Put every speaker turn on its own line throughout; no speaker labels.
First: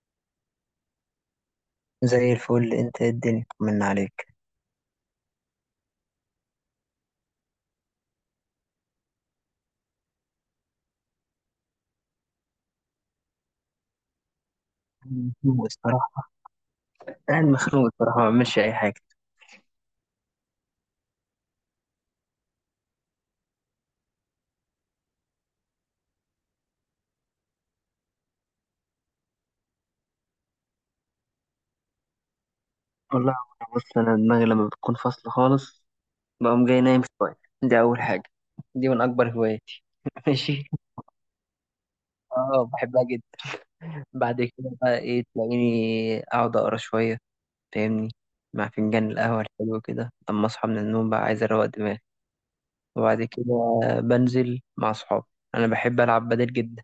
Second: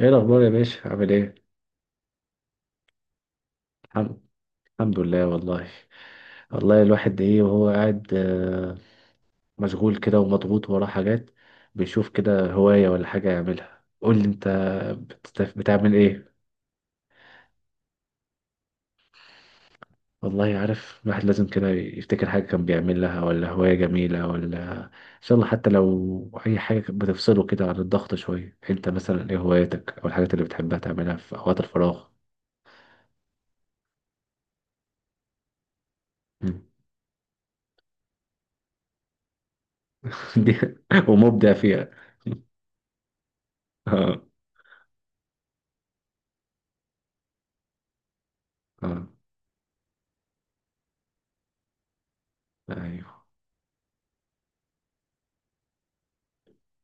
ايه الاخبار يا باشا، عامل ايه؟
زي الفل، انت ايه؟ الدنيا من
الحمد
عليك.
الحمد لله والله. والله الواحد ايه وهو قاعد، مشغول كده ومضغوط وراه حاجات، بيشوف كده هواية ولا حاجة يعملها. قول لي انت،
مخنوق
بتعمل
الصراحة.
ايه؟
قاعد مخنوق الصراحة، ما بعملش أي حاجة.
والله عارف، الواحد لازم كده يفتكر حاجة كان بيعملها ولا هواية جميلة، ولا ان شاء الله حتى لو اي حاجة كانت بتفصله كده عن الضغط شوية. انت مثلا ايه هواياتك او الحاجات اللي بتحبها تعملها في اوقات الفراغ؟
والله أنا، بص، أنا دماغي لما بتكون فاصلة خالص بقوم جاي نايم شوية. دي أول حاجة. دي من أكبر هواياتي.
دي،
ماشي.
ومبدع فيها
أه، بحبها جدا.
اه،
بعد كده بقى إيه؟ تلاقيني أقعد أقرا شوية، فاهمني، مع
اه،
فنجان القهوة الحلو كده، لما أصحى من النوم بقى عايز أروق دماغي.
ايوه،
وبعد كده بنزل مع صحابي. أنا بحب ألعب بدل جدا،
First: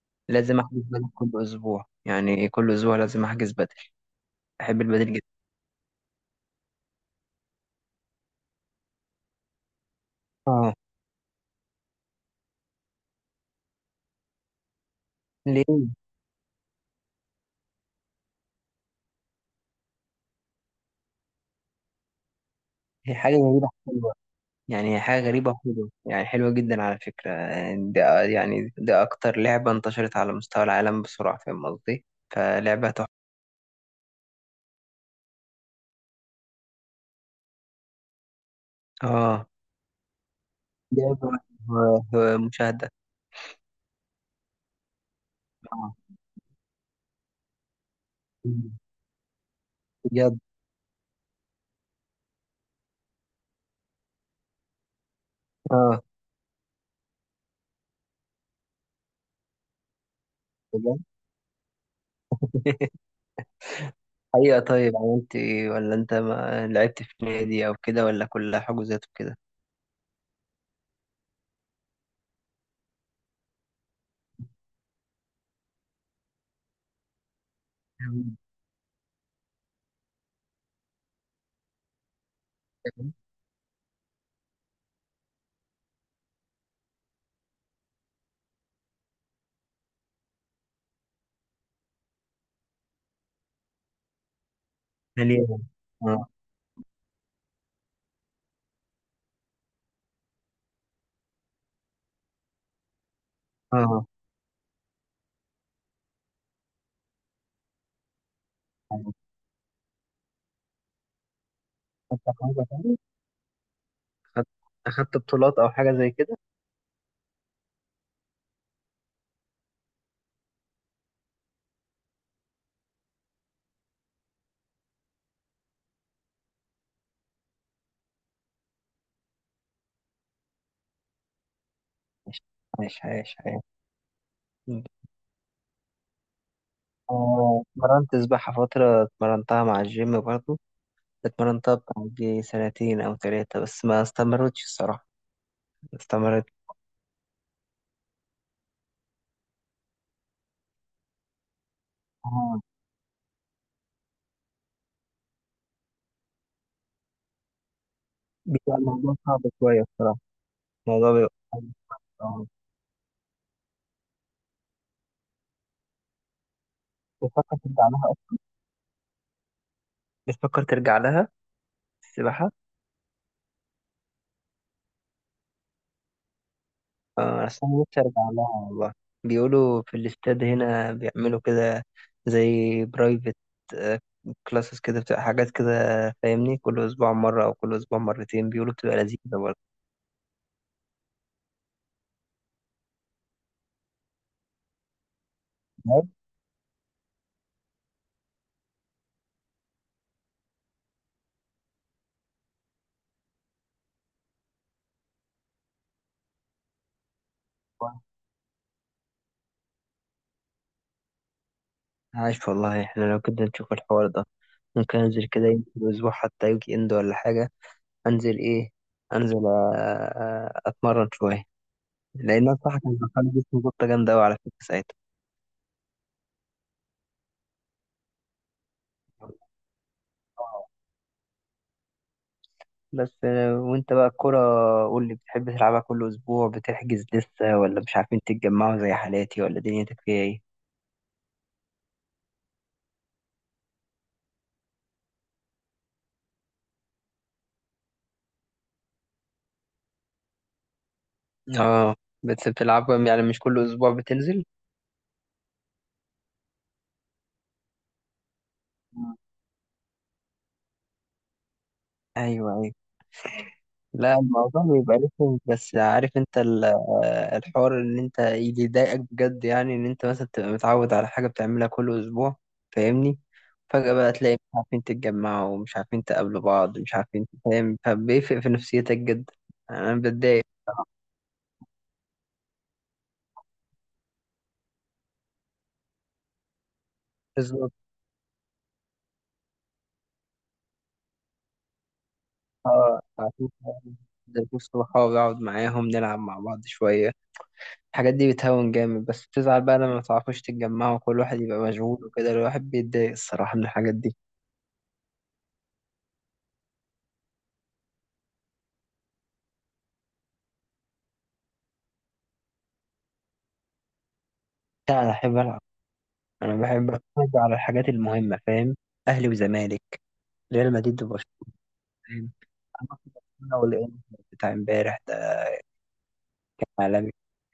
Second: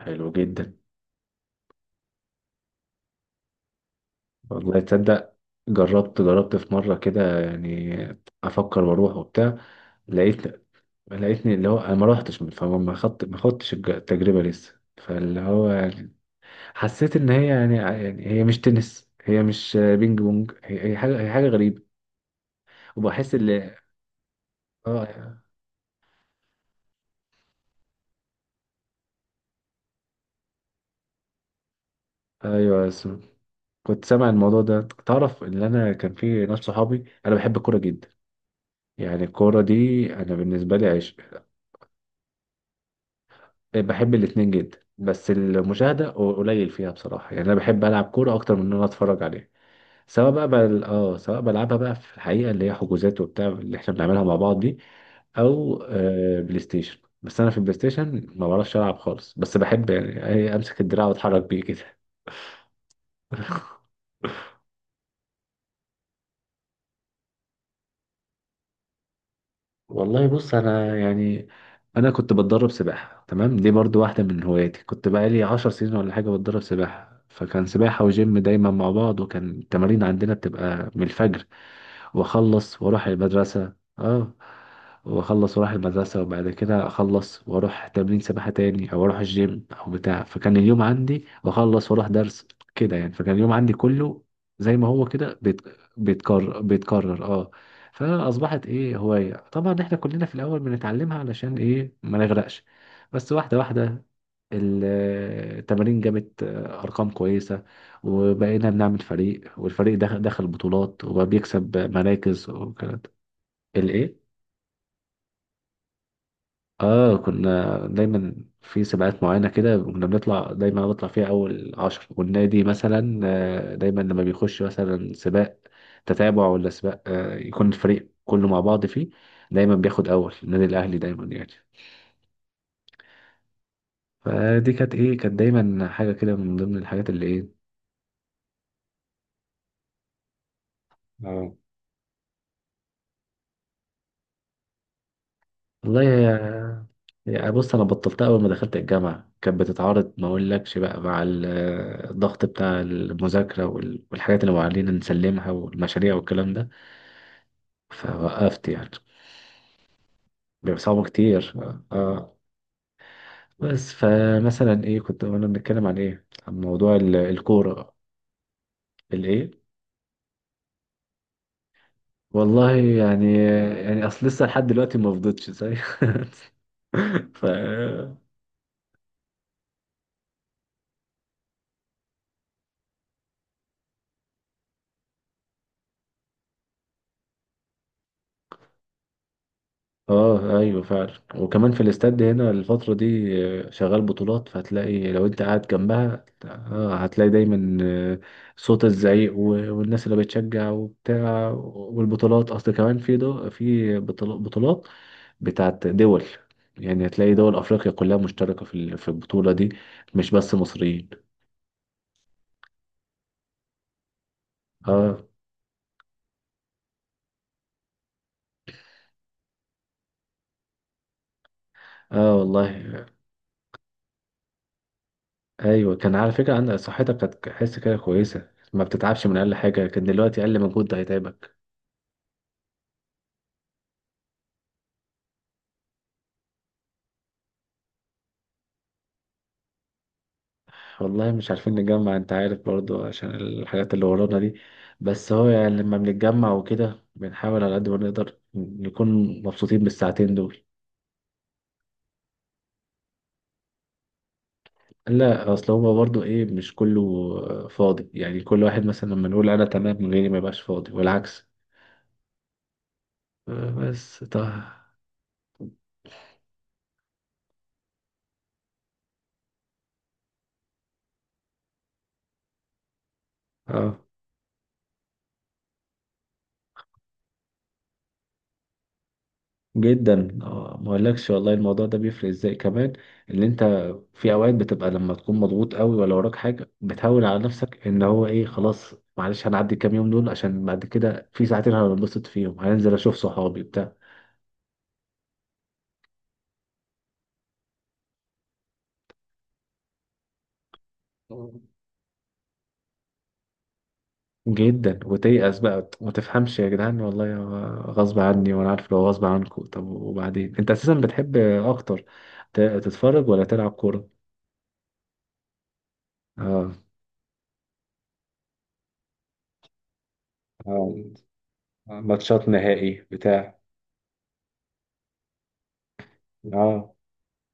حلو
لازم
جدا.
أحجز بدل كل أسبوع، يعني كل أسبوع لازم أحجز بدل.
والله
بحب البدل جدا.
تصدق، جربت في مره كده يعني، افكر واروح وبتاع. لقيت
اه.
لقيتني اللي هو انا ما روحتش، فما ما خدت ما خدتش التجربه لسه، فاللي هو
ليه؟
يعني حسيت ان هي يعني هي مش تنس، هي مش بينج بونج، هي حاجه هي حاجه غريبه،
هي
وبحس
حاجة غريبة
ان
حلوة، يعني هي حاجة
اه،
غريبة حلوة، يعني حلوة جدا على فكرة. يعني ده، يعني ده أكتر لعبة انتشرت على مستوى العالم بسرعة، فاهم قصدي؟
ايوه.
فلعبة تحفة.
كنت سامع الموضوع ده. تعرف ان انا كان في ناس صحابي، انا بحب الكوره جدا، يعني
اه.
الكوره دي انا بالنسبه لي
لعبة
عشق.
و- ومشاهدة.
بحب الاتنين جدا، بس
اه،
المشاهدة قليل فيها، بصراحة يعني أنا بحب ألعب كورة أكتر من إن أنا أتفرج عليها. سواء
بجد.
بقى بل... آه سواء بلعبها بقى في الحقيقة، اللي هي حجوزات وبتاع اللي إحنا بنعملها مع بعض دي، أو
اه،
بلاي ستيشن. بس أنا في البلاي ستيشن ما بعرفش ألعب خالص، بس بحب يعني، أمسك
بجد.
الدراع وأتحرك بيه كده
حقيقة. طيب يعني انت، ولا انت ما لعبت في نادي او كده ولا كلها حجوزات وكده؟
والله بص انا يعني، انا كنت بتدرب سباحه، تمام، دي برضو واحده من هواياتي، كنت بقالي 10 سنين ولا حاجه بتدرب سباحه، فكان سباحه وجيم دايما مع بعض، وكان التمارين عندنا بتبقى من الفجر، واخلص واروح المدرسه، اه، واخلص واروح المدرسه، وبعد كده اخلص واروح تمرين سباحه تاني او اروح الجيم او بتاع، فكان اليوم عندي واخلص واروح درس كده يعني، فكان اليوم عندي كله زي ما هو كده
مليانة. اه.
بيتكرر، اه. فاصبحت ايه هوايه، طبعا احنا كلنا في الاول بنتعلمها علشان ايه، ما نغرقش، بس واحده واحده،
اه.
ال- التمارين جابت ارقام كويسه، وبقينا بنعمل فريق، والفريق ده دخل بطولات وبقى بيكسب
أخدت
مراكز
حاجة تاني؟
وكده. الايه؟
أخدت أخدت بطولات أو حاجة زي كده؟
اه، كنا دايما في سباقات معينة كده، كنا بنطلع دايما، أنا بطلع فيها أول عشر، والنادي مثلا، دايما لما بيخش مثلا سباق تتابع ولا سباق، يكون الفريق كله مع بعض فيه، دايما بياخد أول النادي الأهلي دايما يعني.
عايش، عايش، عايش، عايش.
فدي
مم.
كانت إيه، كانت دايما حاجة كده من ضمن الحاجات اللي إيه.
آه، اتمرنت سباحة فترة، اتمرنتها مع الجيم برضو،
اه
اتمرنتها بتاع دي سنتين أو ثلاثة بس ما استمرتش الصراحة. ما
والله
استمرت.
يا، بص انا بطلتها اول ما دخلت الجامعه، كانت بتتعارض ما اقولكش بقى مع الضغط
آه،
بتاع المذاكره والحاجات اللي معلنا نسلمها والمشاريع والكلام ده، فوقفت
بيبقى
يعني.
الموضوع صعب شوية الصراحة.
بيبقى صعب
الموضوع بيبقى
كتير، اه،
صعب.
آه.
آه.
بس فمثلا ايه، كنت وانا بنتكلم عن ايه، عن موضوع
بتفكر ترجع
الكورة.
لها أصلا؟
الايه؟
بتفكر ترجع لها السباحة؟
والله يعني، اصل لسه لحد دلوقتي ما فضتش زي ف
أصل أنا نفسي أرجع لها والله. بيقولوا في الاستاد هنا بيعملوا كده، زي برايفت كلاسز كده، بتبقى حاجات كده، فاهمني، كل أسبوع مرة أو كل أسبوع مرتين، بيقولوا بتبقى لذيذة برضه.
اه، ايوه فعلا. وكمان في الاستاد هنا الفترة دي، شغال بطولات، فهتلاقي لو انت قاعد
عايش
جنبها آه، هتلاقي دايما، صوت الزعيق والناس اللي بتشجع وبتاع، والبطولات اصل كمان في بطولات بتاعت دول، يعني هتلاقي دول افريقيا
والله.
كلها مشتركة في البطولة دي، مش بس مصريين.
عايش والله. إحنا لو كده نشوف الحوار ده ممكن
اه،
أنزل كده، يمكن أسبوع حتى يجي إند ولا حاجة. أنزل إيه؟ أنزل، أتمرن شوية،
اه
لأن أنا صح كان
والله،
دخل جسمي جبطة جامدة أوي على فكرة
ايوه كان على فكرة عندك صحتك كانت حس كده كويسة، ما بتتعبش من
ساعتها.
اقل حاجة، كان دلوقتي اقل مجهود ده هيتعبك.
بس وانت بقى الكرة، قول لي، بتحب تلعبها كل اسبوع؟ بتحجز لسه، ولا مش عارفين تتجمعوا زي حالاتي، ولا دنيتك فيها ايه؟
والله مش عارفين نجمع، انت عارف برضو عشان الحاجات اللي ورانا دي، بس هو يعني لما بنتجمع وكده بنحاول على قد ما نقدر نكون مبسوطين بالساعتين دول.
اه. بس بتلعبها يعني مش كل اسبوع بتنزل؟
لا، اصل هو برضو ايه مش كله فاضي، يعني كل واحد مثلا
مم.
لما نقول انا تمام غيري ما يبقاش فاضي، والعكس.
ايوه، ايوه. لا،
بس طه.
الموضوع بيبقى رخم، بس عارف انت الحوار، ان انت اللي يضايقك بجد يعني ان انت مثلا تبقى متعود على حاجة بتعملها كل اسبوع، فاهمني، فجأة
اه،
بقى تلاقي مش عارفين تتجمعوا ومش عارفين تقابلوا بعض، مش عارفين، فاهم؟ فبيفرق في نفسيتك جدا. انا
جدا،
بتضايق.
ما اقولكش والله الموضوع ده بيفرق ازاي كمان، اللي انت في اوقات بتبقى لما تكون مضغوط قوي ولا وراك حاجه، بتهون على نفسك ان هو ايه، خلاص معلش هنعدي الكام يوم دول عشان بعد كده في ساعتين هنبسط فيهم، هننزل
اه،
اشوف
اشوف
صحابي بتاع.
اشوف صحابي، اقعد معاهم، نلعب مع بعض شويه، الحاجات دي بتهون جامد. بس بتزعل بقى لما ما تعرفوش تتجمعوا، كل واحد يبقى
مم.
مشغول وكده، الواحد بيتضايق الصراحه من الحاجات دي.
جدا وتيأس بقى، ما تفهمش يا جدعان، والله غصب عني، وانا عارف لو غصب عنكم. طب وبعدين، انت اساسا بتحب اكتر تتفرج ولا تلعب كوره؟
لا، انا بحب العب. انا
اه،
بحب اتفرج على الحاجات المهمه، فاهم. اهلي وزمالك، ريال مدريد وبرشلونه.
ماتشات
أنا
نهائي
في برشلونة
بتاع.
والانتر بتاع امبارح ده.
اه،
عالمي.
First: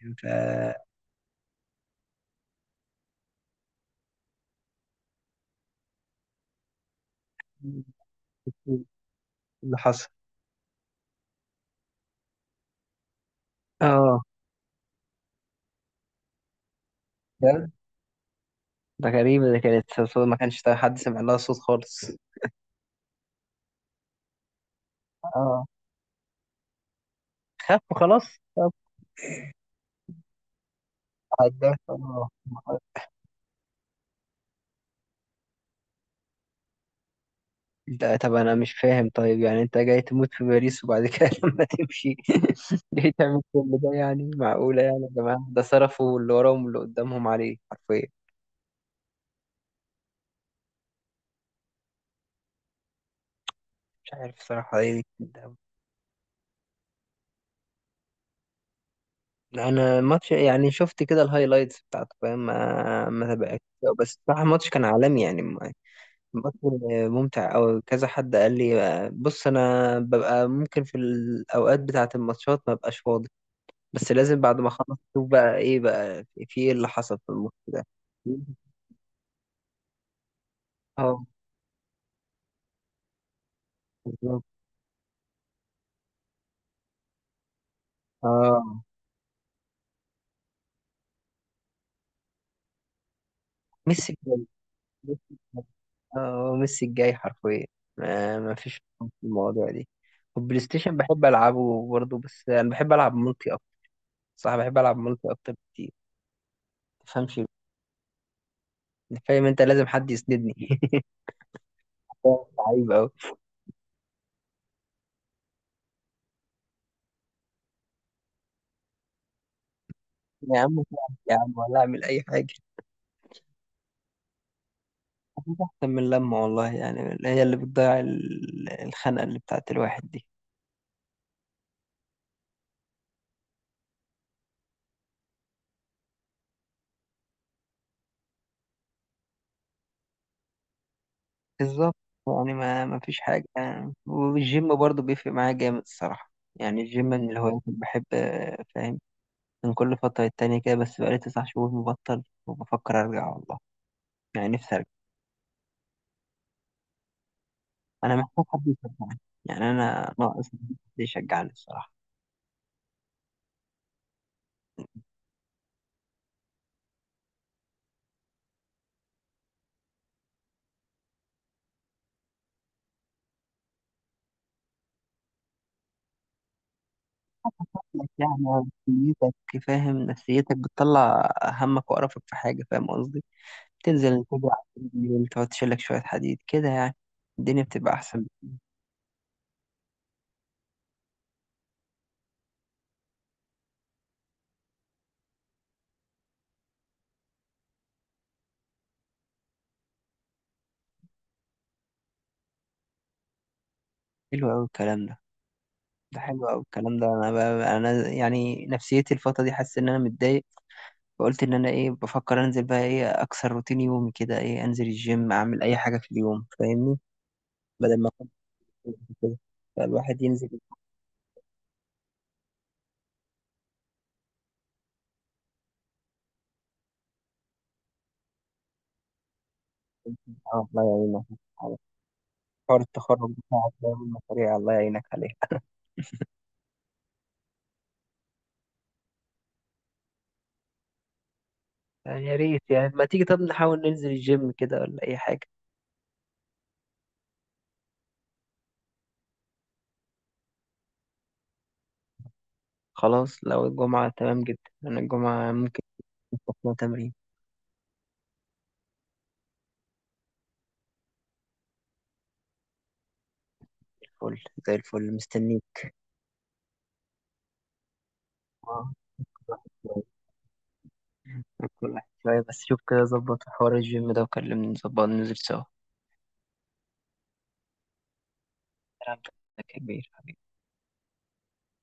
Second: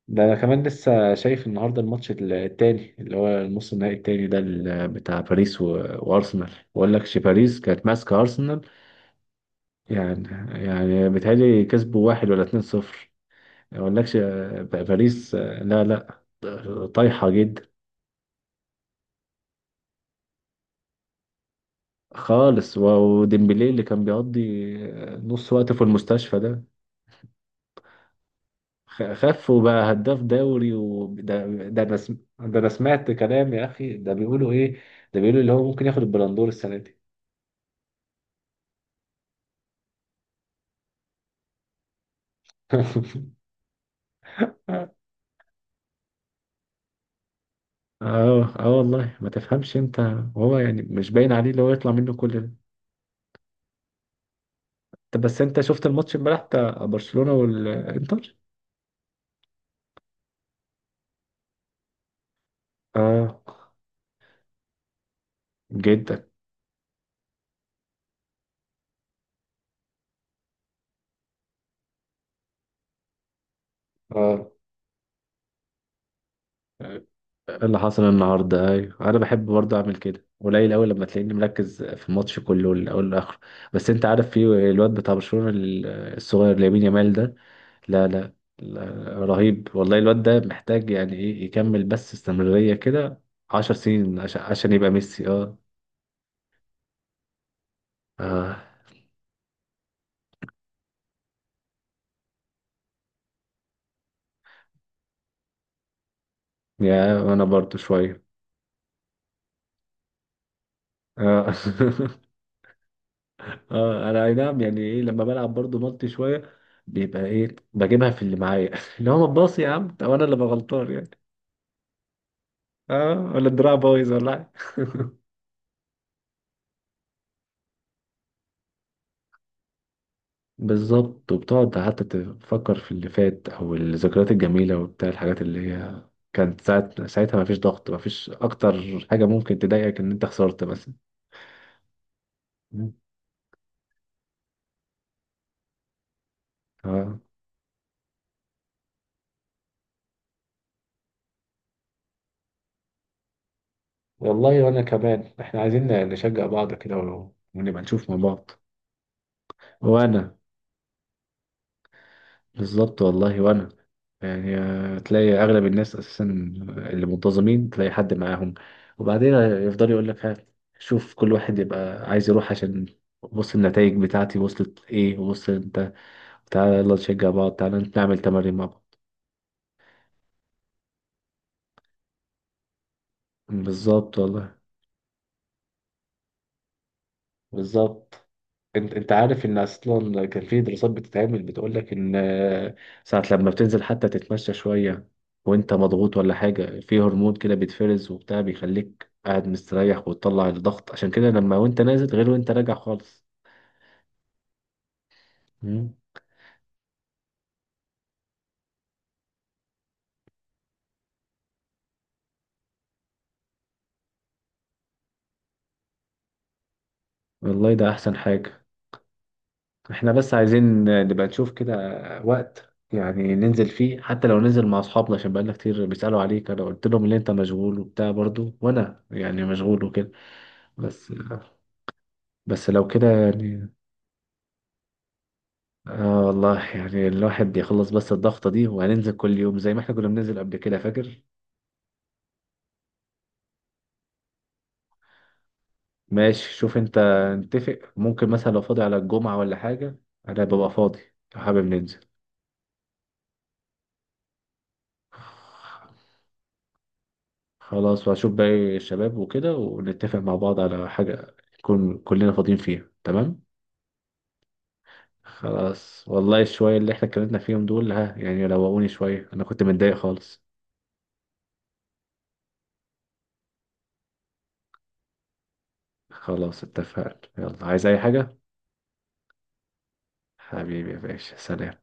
ده
ف
انا كمان لسه شايف النهارده الماتش التاني، اللي هو النص النهائي التاني ده، بتاع باريس وارسنال. بقول لك باريس كانت ماسكه ارسنال
اللي حصل.
يعني، بيتهيألي كسبوا واحد ولا اتنين صفر. ما اقولكش،
اه،
باريس، لا، لا، طايحه جدا
ده ده غريبة، ده كانت صوت ما كانش حد سمع لها صوت خالص.
خالص، وديمبلي اللي كان بيقضي، نص
اه،
وقته في المستشفى ده،
خف خلاص طب.
خف وبقى هداف دوري، وده
عدى
ده انا سم-
خلاص.
ده انا سمعت كلام يا اخي، ده بيقولوا ايه، ده بيقولوا اللي هو ممكن ياخد البلندور السنه دي
لا، طب انا مش فاهم، طيب يعني انت جاي تموت في باريس وبعد كده لما تمشي جاي تعمل كل ده؟ يعني معقولة؟ يعني يا جماعة، ده صرفوا اللي وراهم واللي قدامهم عليه حرفيا.
اه، اه والله ما تفهمش انت، وهو يعني مش باين عليه اللي هو يطلع منه كل ده.
مش عارف صراحة ايه
طب بس
ده.
انت شفت الماتش امبارح بتاع برشلونة والانتر؟
انا الماتش يعني شفت كده الهايلايتس بتاعته، فاهم. ما
اه،
تابعتش. بس بصراحة الماتش كان عالمي، يعني
جدا.
الماتش ممتع أوي. كذا حد قال لي بص، انا ببقى ممكن في الاوقات بتاعة الماتشات ما ببقاش فاضي، بس لازم
اه،
بعد ما اخلص اشوف بقى ايه، بقى في ايه اللي حصل في الماتش
إيه اللي
ده.
حصل النهارده؟ ايوه انا بحب برضه اعمل كده، قليل قوي لما
اه،
تلاقيني مركز في الماتش كله من الاول للاخر. بس انت عارف في
بالظبط.
الواد بتاع برشلونة الصغير لامين يامال ده. لا، لا،
اه،
لا، رهيب والله الواد ده، محتاج يعني ايه يكمل بس استمرارية كده عشر
ميسي
سنين عشان
الجاي.
يبقى
ميسي
ميسي، اه.
الجاي. اه، ميسي الجاي حرفيا. ما
آه.
فيش في المواضيع دي. والبلاي ستيشن بحب العبه برضه، بس انا بحب العب ملتي اكتر. صح، بحب العب ملتي اكتر بكتير،
يا
تفهمش،
انا برضو شويه،
فاهم؟ انت لازم حد يسندني.
اه
عيب قوي.
انا اي نعم يعني ايه، لما بلعب برضو مالتي شويه بيبقى ايه بجيبها في اللي معايا اللي هو ما تباصي يا عم، طب انا اللي ببقى
يا عم
غلطان يعني.
ساعد، يا عم ولا اعمل اي حاجه.
اه، ولا الدراع بايظ ولا حاجه.
أكيد احسن، من لما والله يعني هي اللي بتضيع الخنقه اللي بتاعت الواحد دي.
بالظبط، وبتقعد حتى تفكر في اللي فات او الذكريات الجميله وبتاع، الحاجات اللي هي كانت ساعة ساعتها ما فيش ضغط، ما فيش اكتر حاجه ممكن تضايقك ان انت خسرت مثلا.
بالظبط. يعني ما فيش حاجة يعني. والجيم برضو بيفرق معايا جامد الصراحة، يعني الجيم
اه،
من الهوايات اللي بحب، فاهم، من كل فترة التانية كده، بس بقالي 9 شهور مبطل وبفكر أرجع والله. يعني
والله،
نفسي
وانا
أرجع.
كمان احنا عايزين نشجع بعض كده، ونبقى نشوف مع
أنا محتاج
بعض.
حد يشجعني، يعني أنا
وانا
ناقص حد يشجعني الصراحة.
بالظبط والله، وانا يعني، تلاقي اغلب الناس اساسا اللي منتظمين تلاقي حد معاهم، وبعدين يفضل يقول لك ها، شوف كل واحد يبقى عايز يروح عشان بص النتائج بتاعتي وصلت ايه، وصل انت، تعالى يلا نشجع بعض، تعالى
لك
نعمل
يعني
تمارين مع بعض.
نفسيتك، فاهم، نفسيتك بتطلع همك وقرفك في حاجة، فاهم قصدي؟
بالظبط
تنزل تجري
والله،
على التريدميل، تقعد تشيلك شوية حديد كده، يعني الدنيا بتبقى أحسن.
بالظبط. انت عارف ان اصلا كان في دراسات بتتعمل بتقول لك ان، ساعة لما بتنزل حتى تتمشى شوية وانت مضغوط ولا حاجة، في هرمون كده بيتفرز وبتاع، بيخليك قاعد مستريح وتطلع الضغط، عشان كده لما وانت نازل غير وانت راجع خالص.
حلو أوي الكلام ده.
مم.
ده حلو أوي الكلام ده. أنا بقى أنا يعني نفسيتي الفترة دي حاسس إن أنا متضايق. فقلت إن أنا إيه بفكر أنزل بقى، إيه، أكسر روتين يومي كده، إيه، أنزل الجيم، أعمل أي حاجة في اليوم، فاهمني،
والله ده
بدل ما
احسن
أكون
حاجة.
في كده.
احنا
فالواحد
بس
ينزل.
عايزين نبقى نشوف كده وقت يعني ننزل فيه، حتى لو ننزل مع اصحابنا، عشان بقالنا كتير بيسألوا عليك، انا قلت لهم ان انت مشغول وبتاع برضو، وانا يعني مشغول وكده.
الله
بس،
يعينك على حوار
لو كده
التخرج بتاعك
يعني.
ده والمشاريع، الله يعينك عليها.
اه والله يعني الواحد يخلص بس الضغطة دي، وهننزل كل يوم زي ما احنا كنا بننزل قبل كده فاكر.
يعني يا ريت، يعني ما تيجي طب نحاول ننزل الجيم كده ولا أي حاجة.
ماشي، شوف انت، نتفق ممكن مثلا لو فاضي على الجمعة ولا حاجة، انا ببقى فاضي لو حابب ننزل.
خلاص، لو الجمعة تمام جدا. أنا الجمعة ممكن نروح تمرين.
خلاص، وهشوف باقي الشباب وكده، ونتفق مع بعض على حاجة نكون كلنا فاضيين فيها تمام.
فل، زي الفل، مستنيك.
خلاص والله، الشوية اللي احنا اتكلمنا فيهم دول ها يعني روقوني
آه.
شوية، انا كنت متضايق خالص.
كل واحد شوية بس. شوف كده، ظبط حوار الجيم ده وكلمني، نظبط ننزل سوا.
خلاص اتفقنا، يلا عايز اي حاجة.
كلام كبير.
حبيبي يا باشا، سلام.